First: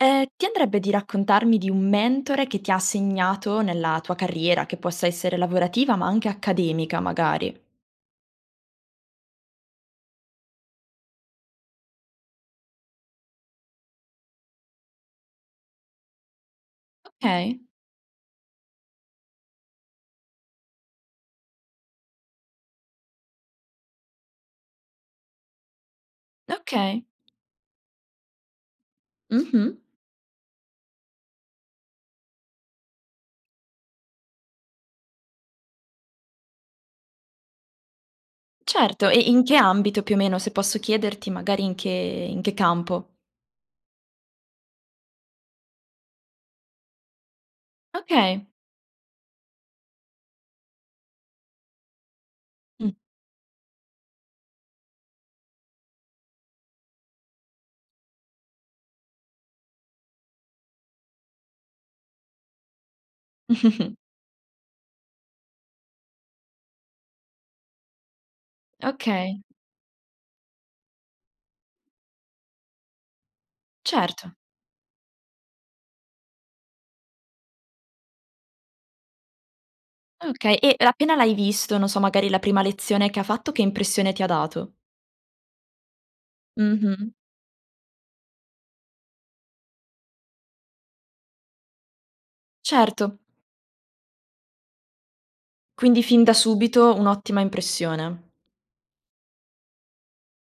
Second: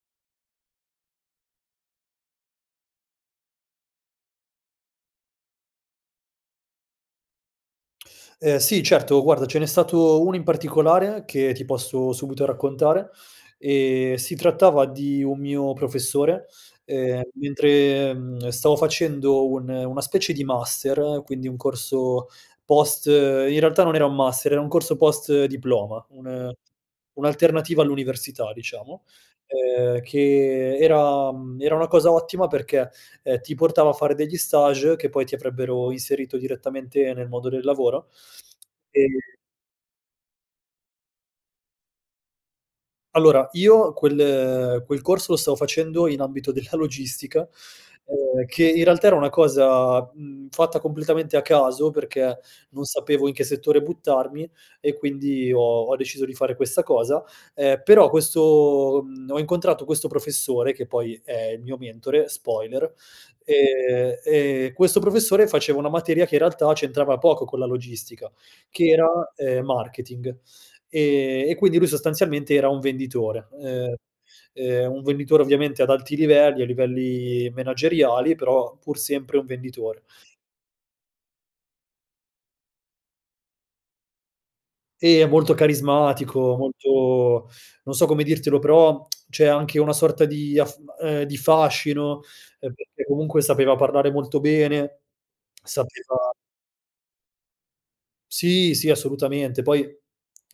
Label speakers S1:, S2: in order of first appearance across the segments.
S1: Ehm, ti andrebbe di raccontarmi di un mentore che ti ha segnato nella tua carriera, che possa essere lavorativa, ma anche accademica magari?
S2: Ehm, sì, certo. Guarda, ce n'è stato 1 in particolare che ti posso subito raccontare: ehm, si trattava di un mio professore, ehm,
S1: Okay.
S2: mentre, mhmm, stavo facendo un una specie di master, quindi un corso post in realtà, non era un master, era un corso post diploma, un
S1: Okay.
S2: un'alternativa all'università, diciamo,
S1: Mh-mh.
S2: ehm, che era mhmm, era una cosa ottima perché, ehm, ti portava a fare degli stages che poi ti avrebbero inserito direttamente nel modo del lavoro.
S1: Certo, e
S2: Ehm
S1: in che ambito, più o meno, se posso chiederti magari in che in che campo?
S2: Allora, io quel quel corso lo stavo facendo in ambito della logistica, ehm,
S1: Okay.
S2: che, in realtà, era una cosa, mhmm, fatta completamente a caso perché non
S1: Mh.
S2: sapevo in che settore buttarmi e quindi ho ho deciso di fare questa cosa, ehm, però questo mhmm, ho incontrato questo professore, che poi è il mio mentore, spoiler, ehm, e questo professore faceva una materia che, in realtà, c'entrava poco con la logistica che era,
S1: Okay.
S2: ehm, marketing. Ehm, e quindi lui sostanzialmente era un venditore, ehm,
S1: Certo.
S2: ehm, un venditore ovviamente ad alti livelli, a livelli manageriali, però pur sempre un venditore.
S1: Okay e l appena l'hai visto, non so, magari la prima lezione che ha fatto, che impressione ti ha dato?
S2: Ehm, molto carismatico,
S1: Mh-mh.
S2: molto non so come dirtelo, però cioè anche una sorta di af ehm, di fascino, ehm, perché
S1: Certo.
S2: comunque sapeva parlare molto bene,
S1: Quindi fin
S2: sapeva
S1: da subito un'ottima impressione.
S2: Sì, sì, assolutamente. Poi,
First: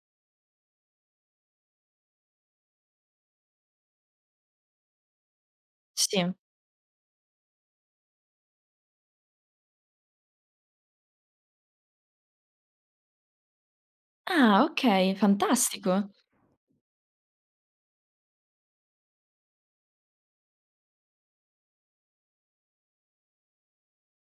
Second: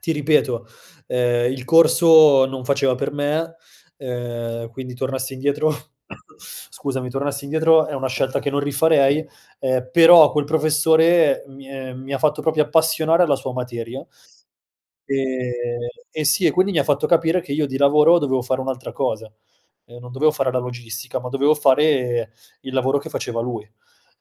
S2: ti ripeto, ehm, il corso non faceva per me, ehm, quindi tornassi indietro
S1: Sì.
S2: scusami, tornassi indietro è una scelta che non rifarei, ehm, però quel professore mi è mi ha fatto proprio appassionare alla sua materia.
S1: Ah, okay.
S2: Ehm,
S1: Fantastico!
S2: eh sì, e quindi mi ha fatto capire che io di lavoro dovevo fare un'altra cosa, ehm, non dovevo fare la logistica, ma dovevo fare il lavoro che faceva lui.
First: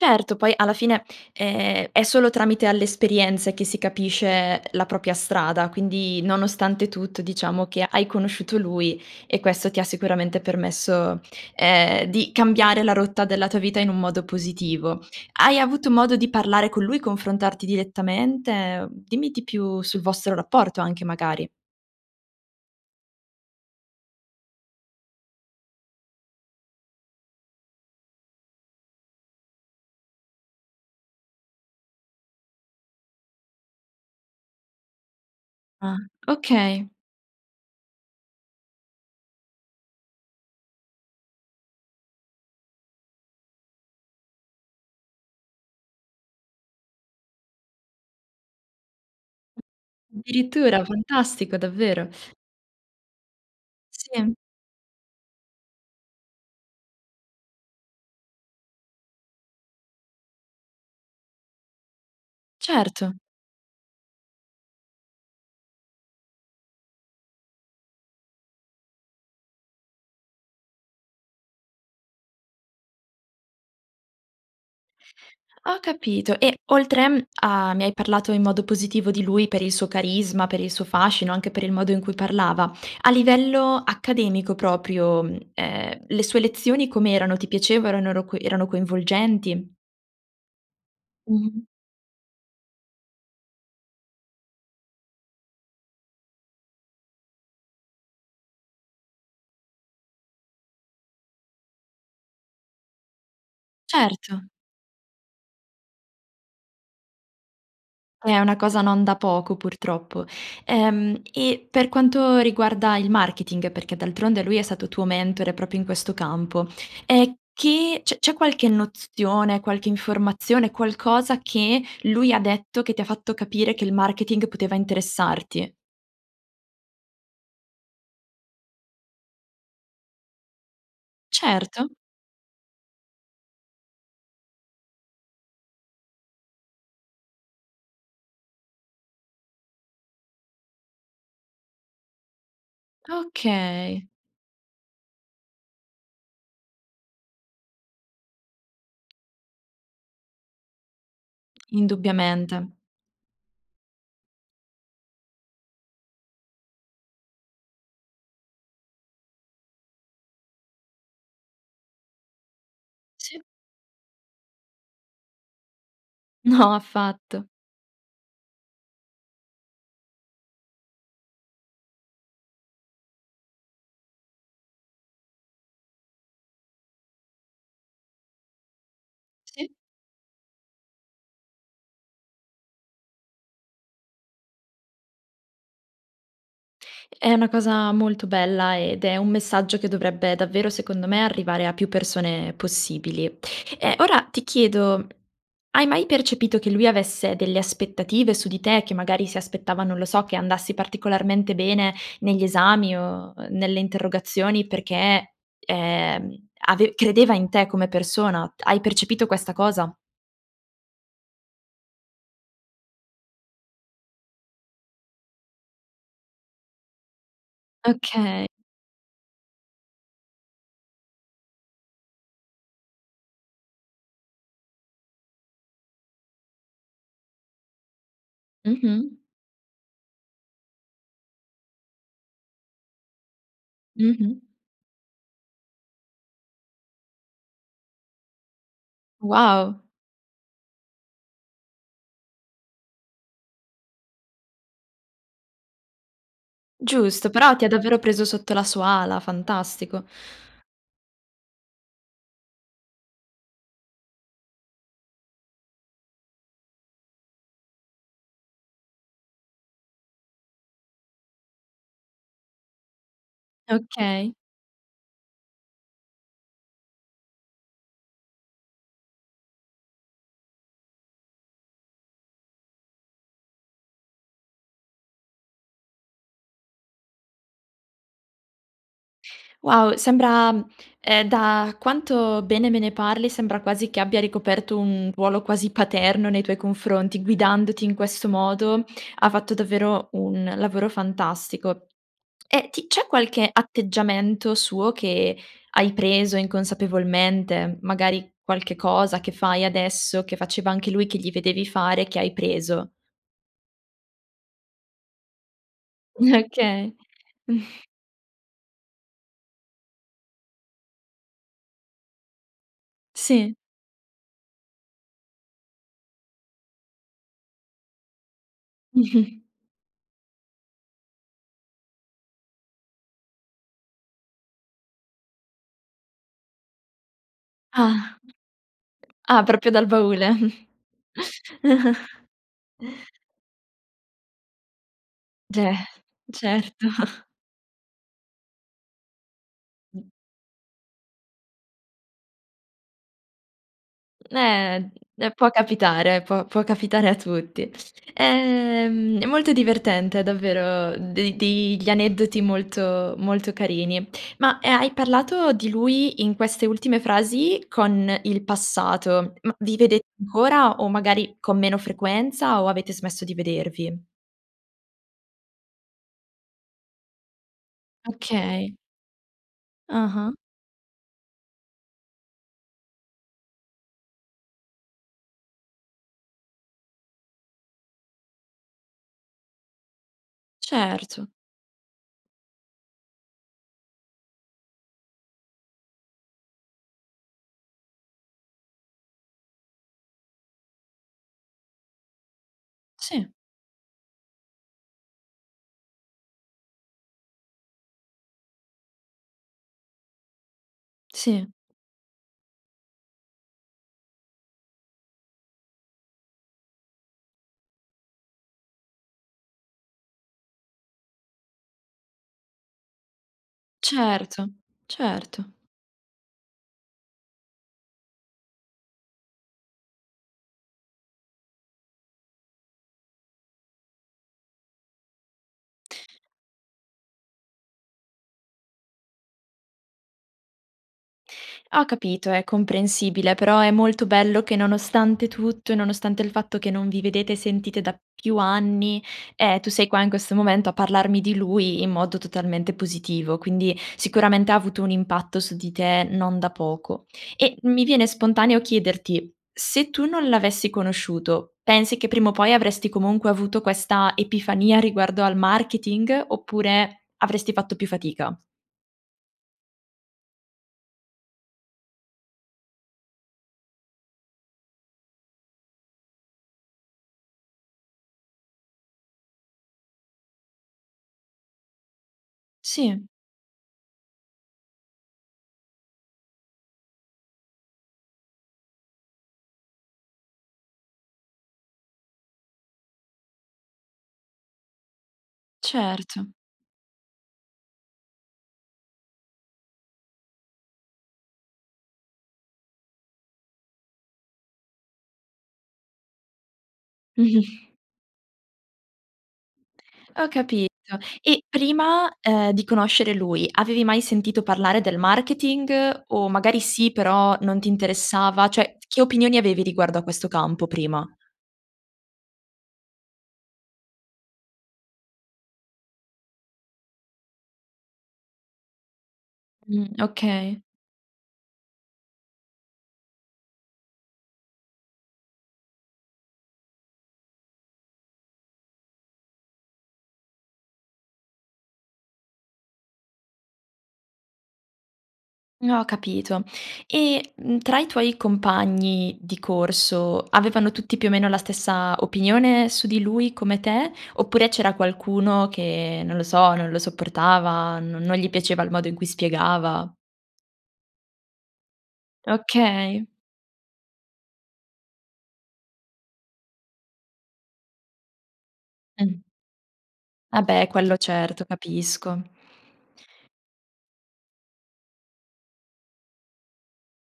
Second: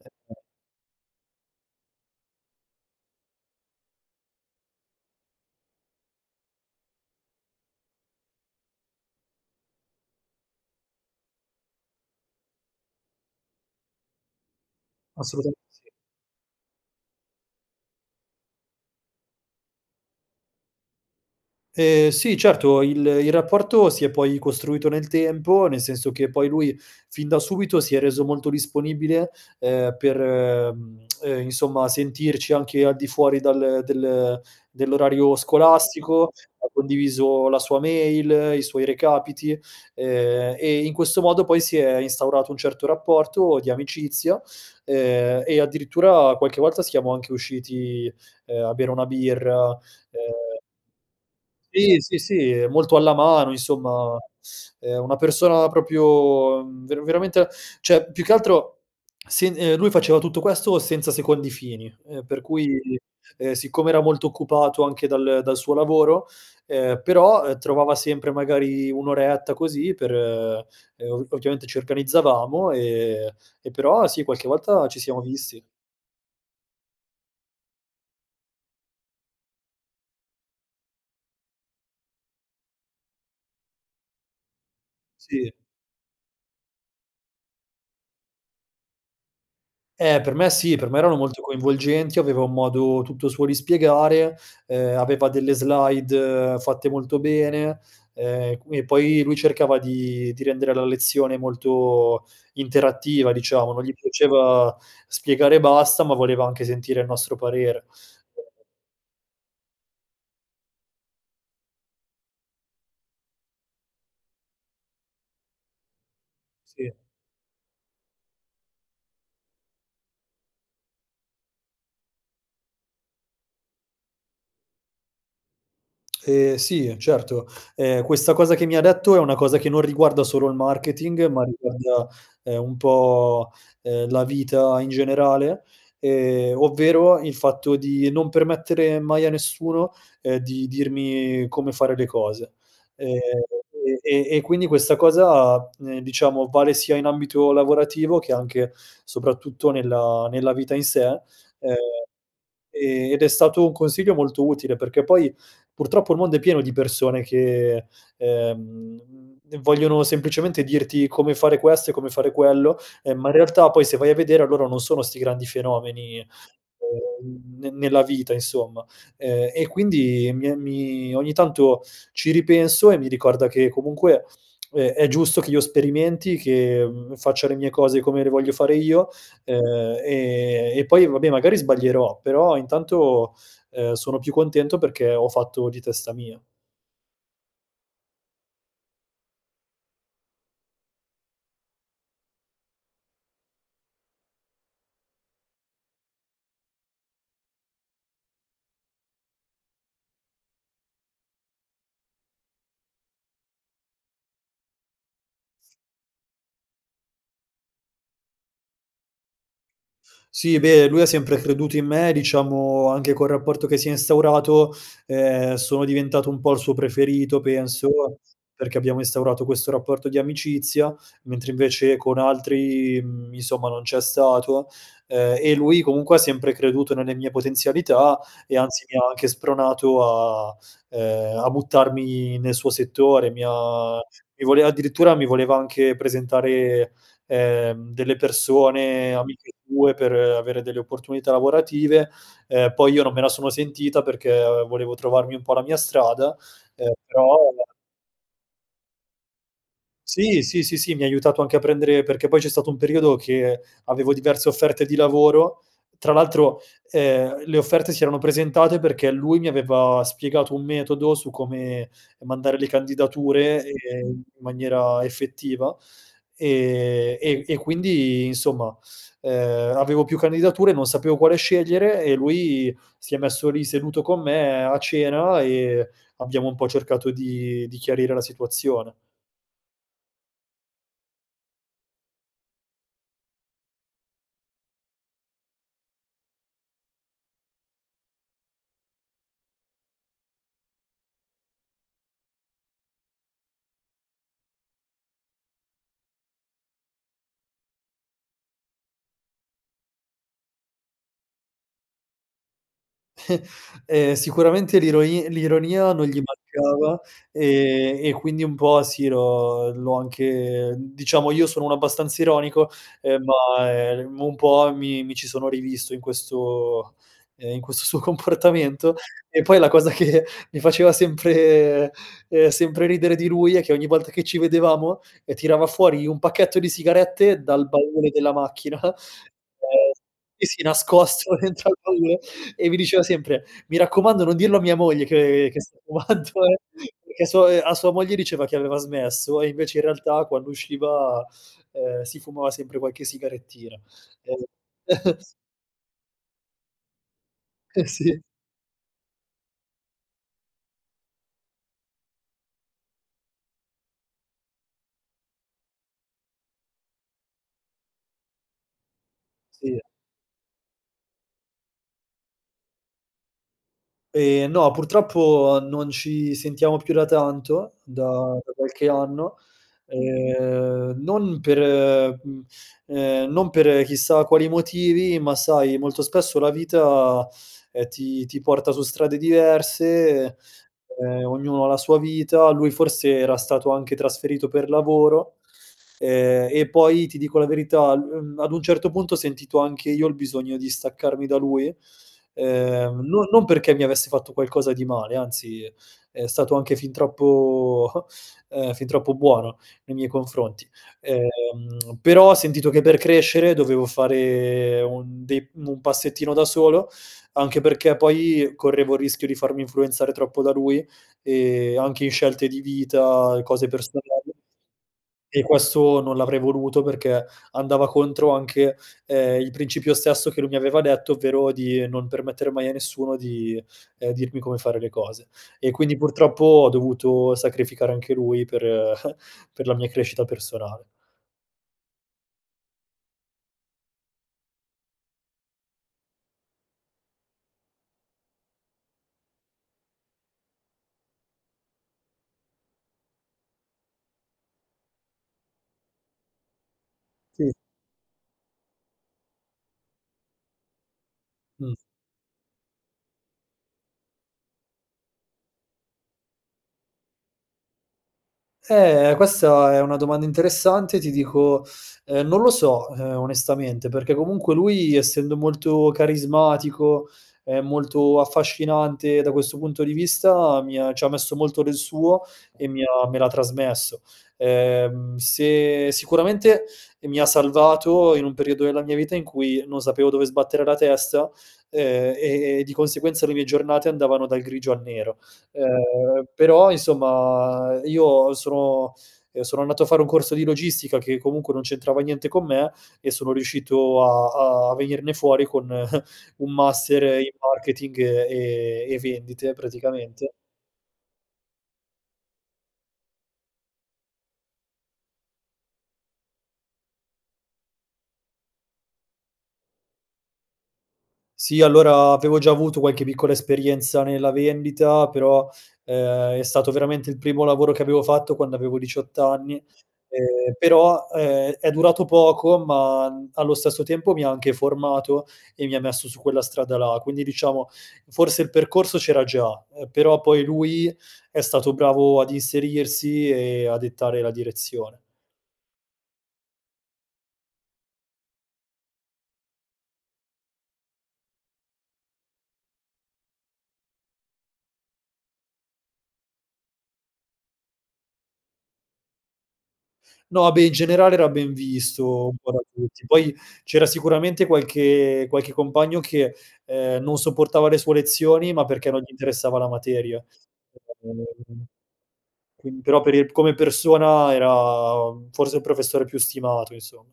S1: Certo, poi alla fine, ehm, è solo tramite alle esperienze che si capisce la propria strada, quindi nonostante tutto diciamo che hai conosciuto lui e questo ti ha sicuramente permesso, ehm, di cambiare la rotta della tua vita in un modo positivo. Hai
S2: Assolutamente sì.
S1: avuto modo di parlare con lui, confrontarti direttamente? Mhmm, dimmi di più sul vostro rapporto anche magari.
S2: Ehm, sì, certo, il il rapporto si è poi costruito nel tempo, nel senso che poi lui, fin da subito, si è reso molto disponibile, ehm, per, mhmm, ehm, insomma, sentirci anche al di fuori dal del dell'orario
S1: Ah,
S2: scolastico, ha
S1: okay.
S2: condiviso la sua mail, i suoi recapiti, ehm, e, in questo modo, poi si è instaurato un certo rapporto di amicizia, ehm, e addirittura qualche volta siamo anche usciti, ehm, a bere una birra, ehm
S1: Addirittura! Fantastico,
S2: Sì,
S1: davvero.
S2: sì, sì, è molto alla mano, insomma,
S1: Sì.
S2: ehm, una persona proprio, mhmm, ver veramente cioè più che altro sin ehm, lui faceva tutto questo senza secondi fini, ehm, per cui,
S1: Certo.
S2: ehm, siccome era molto occupato anche dal dal suo lavoro ehm, però, ehm, trovava sempre magari 1 oretta così per ehm, o ovviamente ci organizzavamo, ehm, e, però, sì, qualche volta ci siamo visti.
S1: Ho capito, e oltre, mhmm, a mi hai parlato in modo positivo di lui per il suo carisma, per il suo fascino, anche per il modo in cui parlava, a livello accademico proprio, mhmm,
S2: Sì.
S1: ehm, le sue lezioni com'erano? Ti piaceva, erano ro co erano coinvolgenti?
S2: Eh, per me sì, per me erano molto
S1: Mh-mh.
S2: coinvolgenti, aveva un modo tutto suo di spiegare, ehm, aveva delle slide fatte molto bene, ehm, e qu e poi lui cercava di di rendere la lezione molto interattiva, diciamo, non gli
S1: Certo.
S2: piaceva spiegare e basta, ma voleva anche sentire il nostro parere.
S1: Eh, è una cosa non da poco, purtroppo. Ehm, e per quanto riguarda il marketing, perché d'altronde lui è stato tuo mentore proprio in questo campo,
S2: Sì.
S1: ehm, che c'è c'è qualche nozione, qualche informazione, qualcosa che lui ha detto che ti ha fatto capire che il marketing poteva interessarti?
S2: Ehm, sì, certo, ehm, questa cosa che mi ha detto è una cosa che non riguarda solo il marketing, ma
S1: Certo.
S2: riguarda, ehm, un po', ehm, la vita in generale, ehm, ovvero il fatto di non permettere mai a nessuno, ehm, di dirmi come fare le cose. Ehm, e
S1: Okay.
S2: e e quindi questa cosa, ehm, diciamo, vale sia in ambito lavorativo che anche soprattutto nella nella vita in sé, ehm,
S1: Indubbiamente.
S2: ehm, ed è stato un consiglio molto utile perché poi, purtroppo, il mondo è pieno di persone che, ehm, mhmm, vogliono semplicemente dirti come fare questo e come fare quello, ehm, ma, in
S1: Sì.
S2: realtà, poi se vai a vedere loro non sono 'sti grandi fenomeni, ehm,
S1: No, affatto.
S2: n ne nella vita, insomma, ehm, e quindi mi è mi ogni tanto ci ripenso e mi ricorda che comunque, uhm, è giusto che io sperimenti che, mhmm, faccia le mie cose come le voglio fare io,
S1: Sì.
S2: ehm, e e poi, vabbè, magari sbaglierò però intanto, ehm, sono più contento perché ho fatto di testa mia.
S1: È una cosa molto bella ed è un messaggio che dovrebbe davvero, secondo me, arrivare a più persone possibili. Eh, ora ti chiedo, hai mai percepito che lui avesse delle aspettative su di te, che magari si aspettava, non lo so, che andassi particolarmente bene negli esami o o nelle interrogazioni perché, ehm, ave credeva in te come persona? Hai percepito questa cosa?
S2: Sì, beh, lui ha sempre creduto in me, diciamo anche col rapporto che si è instaurato, ehm, sono diventato un po' il suo preferito, penso,
S1: Okay.
S2: perché abbiamo instaurato questo rapporto di amicizia, mentre, invece, con altri, mhmm, insomma, non c'è stato. Ehm, e lui comunque ha sempre creduto nelle mie potenzialità, e, anzi, mi ha
S1: Mh-mh.
S2: anche spronato a ehm, a buttarmi nel suo settore. Mi ha
S1: Mh-mh.
S2: mi voleva addirittura mi voleva anche presentare, ehm, delle persone amiche
S1: Wow!
S2: sue per avere delle opportunità lavorative, ehm, poi io non me la sono sentita perché, ehm, volevo trovarmi un po' la mia strada, ehm,
S1: Giusto,
S2: però
S1: però ti ha davvero preso sotto la sua ala, fantastico.
S2: Sì, sì, sì, sì, mi ha aiutato anche a prendere perché poi c'è stato un periodo che avevo diverse offerte di lavoro, tra l'altro, ehm, le offerte si erano presentate perché lui mi aveva spiegato un metodo su come mandare le candidature, ehm, in
S1: Okay.
S2: maniera effettiva, ehm, e e quindi, insomma, ehm, avevo più candidature, non sapevo quale scegliere e lui si è messo lì seduto con me a cena e abbiamo un po' cercato di di chiarire la situazione,
S1: Wow, sembra, mhmm, ehm, da quanto bene me ne parli, sembra quasi che abbia ricoperto un ruolo quasi paterno nei tuoi confronti. Guidandoti in questo modo ha fatto davvero un lavoro fantastico. E ti c'è qualche atteggiamento suo che hai preso inconsapevolmente? M magari qualche cosa che fai adesso, che faceva anche lui, che gli vedevi fare che hai preso?
S2: Ehm, sicuramente l'ironi l'ironia non gli
S1: Okay.
S2: mancava, ehm, e quindi un po' sì l'ho l'ho anche ehm, diciamo, io sono uno abbastanza ironico, ehm,
S1: Sì.
S2: ma, ehm, un po' mi mi ci sono rivisto in questo, ehm, in questo suo comportamento e poi la cosa che mi faceva sempre ehm, sempre ridere di lui è che ogni volta che ci vedevamo, ehm, tirava fuori un pacchetto di sigarette dal baule
S1: Ah.
S2: della macchina, ehm
S1: Ah, proprio dal baule.
S2: sì, sì nascosto dentro al baule e mi diceva sempre: "Mi raccomando, non dirlo a mia moglie che che
S1: Cioè
S2: sto fumando eh"
S1: certo.
S2: perché a su ehm, a sua moglie diceva che aveva smesso e invece, in realtà, quando usciva, ehm, si fumava sempre qualche sigarettina, ehm
S1: eh, può capitare, può può capitare a tutti.
S2: Eh, sì.
S1: Ehm, è molto divertente davvero de dei gli aneddoti molto molto carini. Ma, ehm, hai parlato di lui in queste ultime frasi con il passato, ma vi
S2: Sì.
S1: vedete ancora o magari con meno frequenza, o avete smesso di vedervi?
S2: Ehm, no, purtroppo, non ci sentiamo più da tanto, da da
S1: Okay.
S2: qualche anno,
S1: Ah-ah.
S2: ehm, non per ehm, mhmm, ehm, non per chissà quali motivi, ma, sai, molto spesso la vita, ehm, ti ti porta su strade diverse, e, ehm,
S1: Certo.
S2: ognuno ha la sua vita, lui forse era stato anche trasferito per lavoro, ehm, e poi ti dico la verità l uhm, ad un certo punto, ho sentito anche io il bisogno di staccarmi da lui, ehm, non
S1: Sì.
S2: non perché mi avesse fatto qualcosa di male, anzi, è è stato anche fin troppo ehm, fin troppo buono nei miei confronti, ehm,
S1: Sì.
S2: però ho sentito che per crescere dovevo fare un dei un passettino da solo, anche perché poi correvo il rischio di farmi influenzare troppo da lui, ehm, anche in scelte di vita e cose personali,
S1: Certo,
S2: e
S1: certo.
S2: questo non l'avrei voluto perché andava contro anche, ehm, il principio stesso che lui mi aveva detto, ovvero di non permettere mai a nessuno di, ehm, dirmi come fare le cose. E quindi purtroppo ho dovuto sacrificare anche lui per per la mia crescita personale.
S1: Ho capito, è comprensibile, però è molto bello che nonostante tutto e nonostante il fatto che non vi vedete e sentite da più anni, ehm, tu sei qua in questo momento a parlarmi di lui in modo totalmente positivo, quindi sicuramente ha avuto un impatto su di te non da poco.
S2: Sì.
S1: E mi viene spontaneo chiederti: se tu non l'avessi conosciuto,
S2: Mh.
S1: pensi che prima o poi avresti comunque avuto questa epifania riguardo al marketing, oppure avresti fatto più fatica?
S2: Eh, questa è una domanda interessante. Ti dico, ehm, non lo so, ehm, onestamente perché comunque lui essendo molto carismatico, ehm, molto affascinante da questo punto di vista, mi ha ci ha messo molto del suo e mi
S1: Sì.
S2: ha me l'ha trasmesso. Ehm, se sicuramente, ehm, mi ha salvato in un periodo della mia vita in cui non sapevo dove sbattere la testa, ehm, e e di conseguenza le mie giornate andavano dal grigio al nero. Ehm,
S1: Certo.
S2: però, insomma, io sono ehm, sono andato a fare un corso di logistica che comunque non c'entrava niente con me e sono riuscito a a venirne fuori con un master in
S1: Mh-mh.
S2: marketing e e e vendite,
S1: Ho
S2: praticamente.
S1: capito. E prima, ehm, di conoscere lui, avevi mai sentito parlare del marketing? O magari sì, però non ti interessava? Cioè t che opinioni avevi riguardo a questo campo prima?
S2: Sì, allora, avevo già avuto qualche piccola esperienza nella vendita, però, ehm, è stato veramente il primo lavoro che avevo fatto quando avevo 18 anni,
S1: Mh,
S2: ehm,
S1: okay.
S2: però, ehm, è durato poco ma, mhmm, allo stesso tempo, mi ha anche formato e mi messo su quella strada là, quindi, diciamo, forse il percorso c'era già, ehm, però poi lui è stato bravo ad inserirsi e a dettare la direzione.
S1: Mhmm, ho capito. E, mhmm, tra i tuoi compagni di corso avevano tutti, più o meno, la stessa opinione su di lui come te, oppure c'era qualcuno che, non lo so, non lo sopportava, non non gli piaceva il modo in cui spiegava?
S2: No, beh, in generale era ben visto un po' da tutti.
S1: Okay.
S2: Poi, c'era sicuramente qualche qualche compagno che, ehm, non sopportava le sue lezioni, ma perché non gli
S1: Mh.
S2: interessava la materia.
S1: Ah, beh, quello certo,
S2: [unintelligible]
S1: capisco.
S2: Quin però per il come persona era, uhm, forse il professore più stimato, insomma.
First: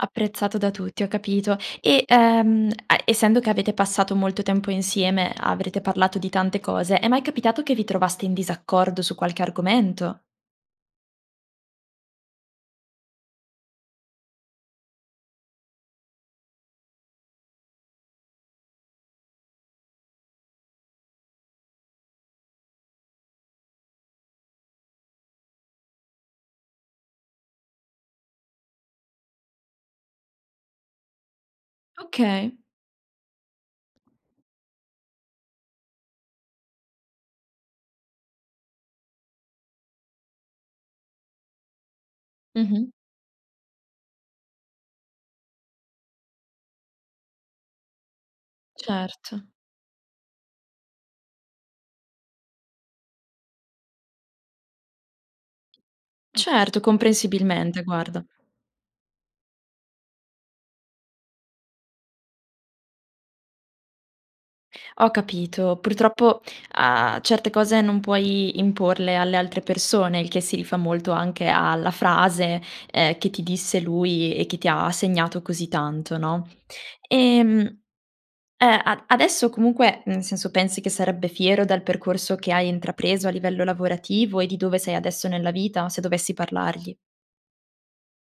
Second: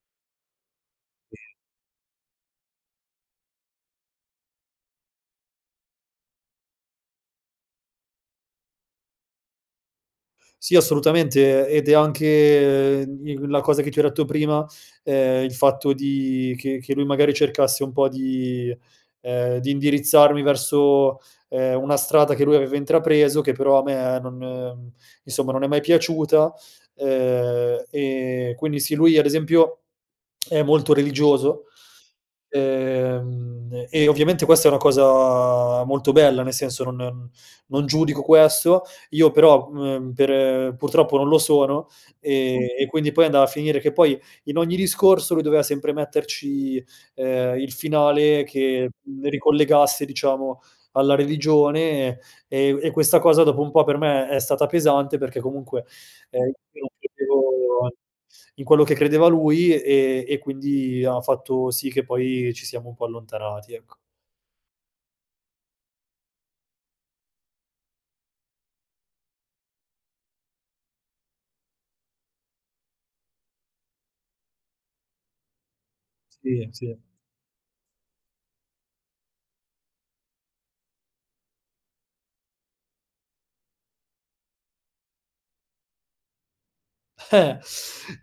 S1: Apprezzato da tutti, ho capito. E, ehm, a essendo che avete passato molto tempo insieme, avrete parlato di tante cose, è mai capitato che vi trovaste in disaccordo su qualche argomento?
S2: Sì, assolutamente, ed è anche, ehm, mhmm, in la cosa che ti ho detto prima, ehm, il fatto di che che lui magari cercasse un po' di ehm, di indirizzarmi verso, ehm, una strada che lui aveva intrapreso che però a me non mhmm, insomma, non è mai piaciuta, ehm, e quindi sì, lui ad esempio è molto religioso,
S1: Okay.
S2: ehm, e ovviamente questa è una cosa molto bella, nel senso non mhmm, non giudico questo, io però, mhmm, per e purtroppo non lo sono, ehm, e
S1: Mh-mh.
S2: quindi poi andava a finire che poi in ogni discorso lui doveva sempre metterci, ehm, il finale che, mhmm,
S1: Certo.
S2: ricollegasse, diciamo, alla religione, e e u e questa cosa dopo un po' per me è stata pesante perché comunque, ehm, io
S1: Certo,
S2: non
S1: comprensibilmente,
S2: credevo
S1: guarda.
S2: in quello che credeva lui e e quindi ha fatto sì che poi ci siamo un po' allontanati, ecco.
S1: Ho capito. Purtroppo a certe cose non puoi imporle alle altre persone, il che si rifà molto anche a la frase, ehm, che ti disse lui e che ti ha segnato così tanto, no?
S2: Sì, sì.
S1: Ehm, eh, a adesso comunque nel senso pensi che sarebbe fiero dal percorso che hai intrapreso a livello lavorativo e di dove sei adesso nella vita, se dovessi parlargli?
S2: Eh!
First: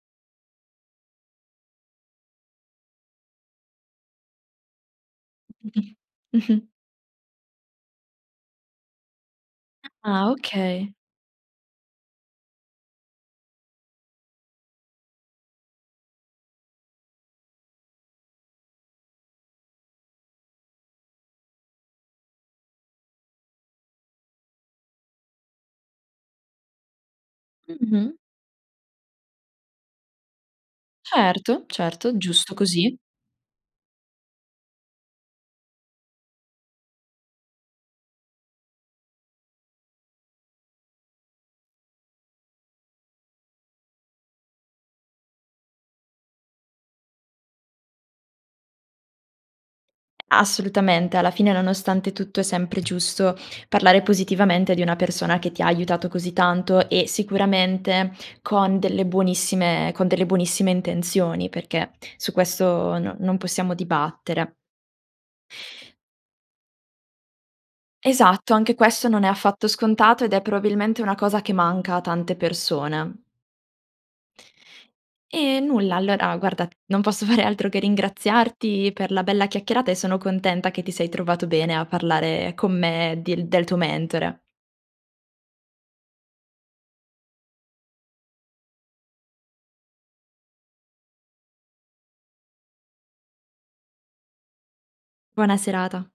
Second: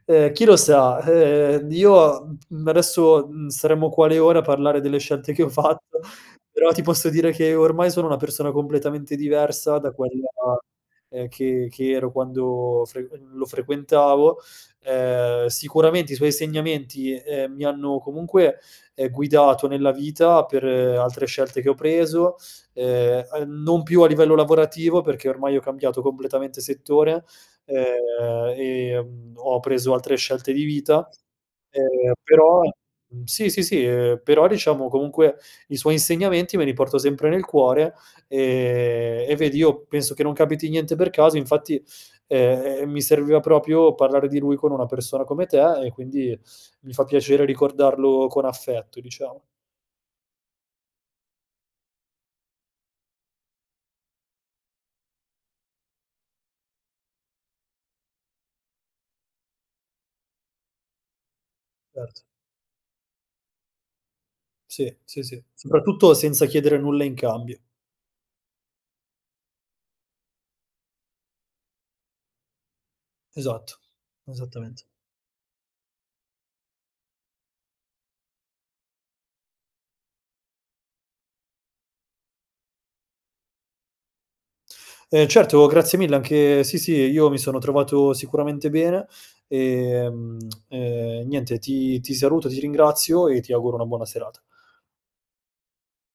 S2: Ehm, chi lo sa? Ehm, io, mhmm, p mhmm, adesso, mhmm, staremmo qua le ore a parlare delle scelte che ho fatto,
S1: Mh-mh.
S2: però ti posso dire che ormai sono una persona completamente diversa da
S1: Ah,
S2: quella,
S1: okay.
S2: ehm, che che ero quando frequen lo frequentavo. Ehm, sicuramente, i suoi insegnamenti, ehm, mi hanno comunque, ehm, guidato nella vita per altre scelte che ho preso, ehm, uhm, non più a livello lavorativo perché ormai ho cambiato completamente settore,
S1: Mh-mh.
S2: ehm, e, mhmm, ho preso altre scelte di vita,
S1: Certo,
S2: ehm,
S1: certo, giusto
S2: però
S1: così.
S2: mhmm, sì, sì, sì, ehm, però, diciamo, comunque i suoi insegnamenti me li porto sempre nel cuore, ehm, e vedi io penso che non capiti niente per caso, infatti, ehm, ehm, mi serviva proprio parlare di lui con una persona come te, e quindi mi fa piacere ricordarlo con affetto, diciamo.
S1: Assolutamente. Alla fine, nonostante tutto, è sempre giusto parlare positivamente di una persona che ti ha aiutato così tanto e sicuramente con delle buonissime con delle buonissime intenzioni, perché
S2: Erto.
S1: su questo no non possiamo dibattere.
S2: Sì, sì, sì, soprattutto senza chiedere nulla in cambio.
S1: Esatto, anche questo non è affatto scontato ed è probabilmente una cosa che manca a tante persone.
S2: Esatto. Esattamente.
S1: E nulla, allora, guarda, non posso fare altro che ringraziarti per la bella chiacchierata, e sono contenta che ti sei trovato bene a parlare con me dil del tuo mentore.
S2: Ehm, certo. Grazie mille anche sì, sì, io mi sono trovato sicuramente bene, e, ehm, niente, ti ti saluto, ti ringrazio e ti auguro una buona serata.
S1: Buona serata.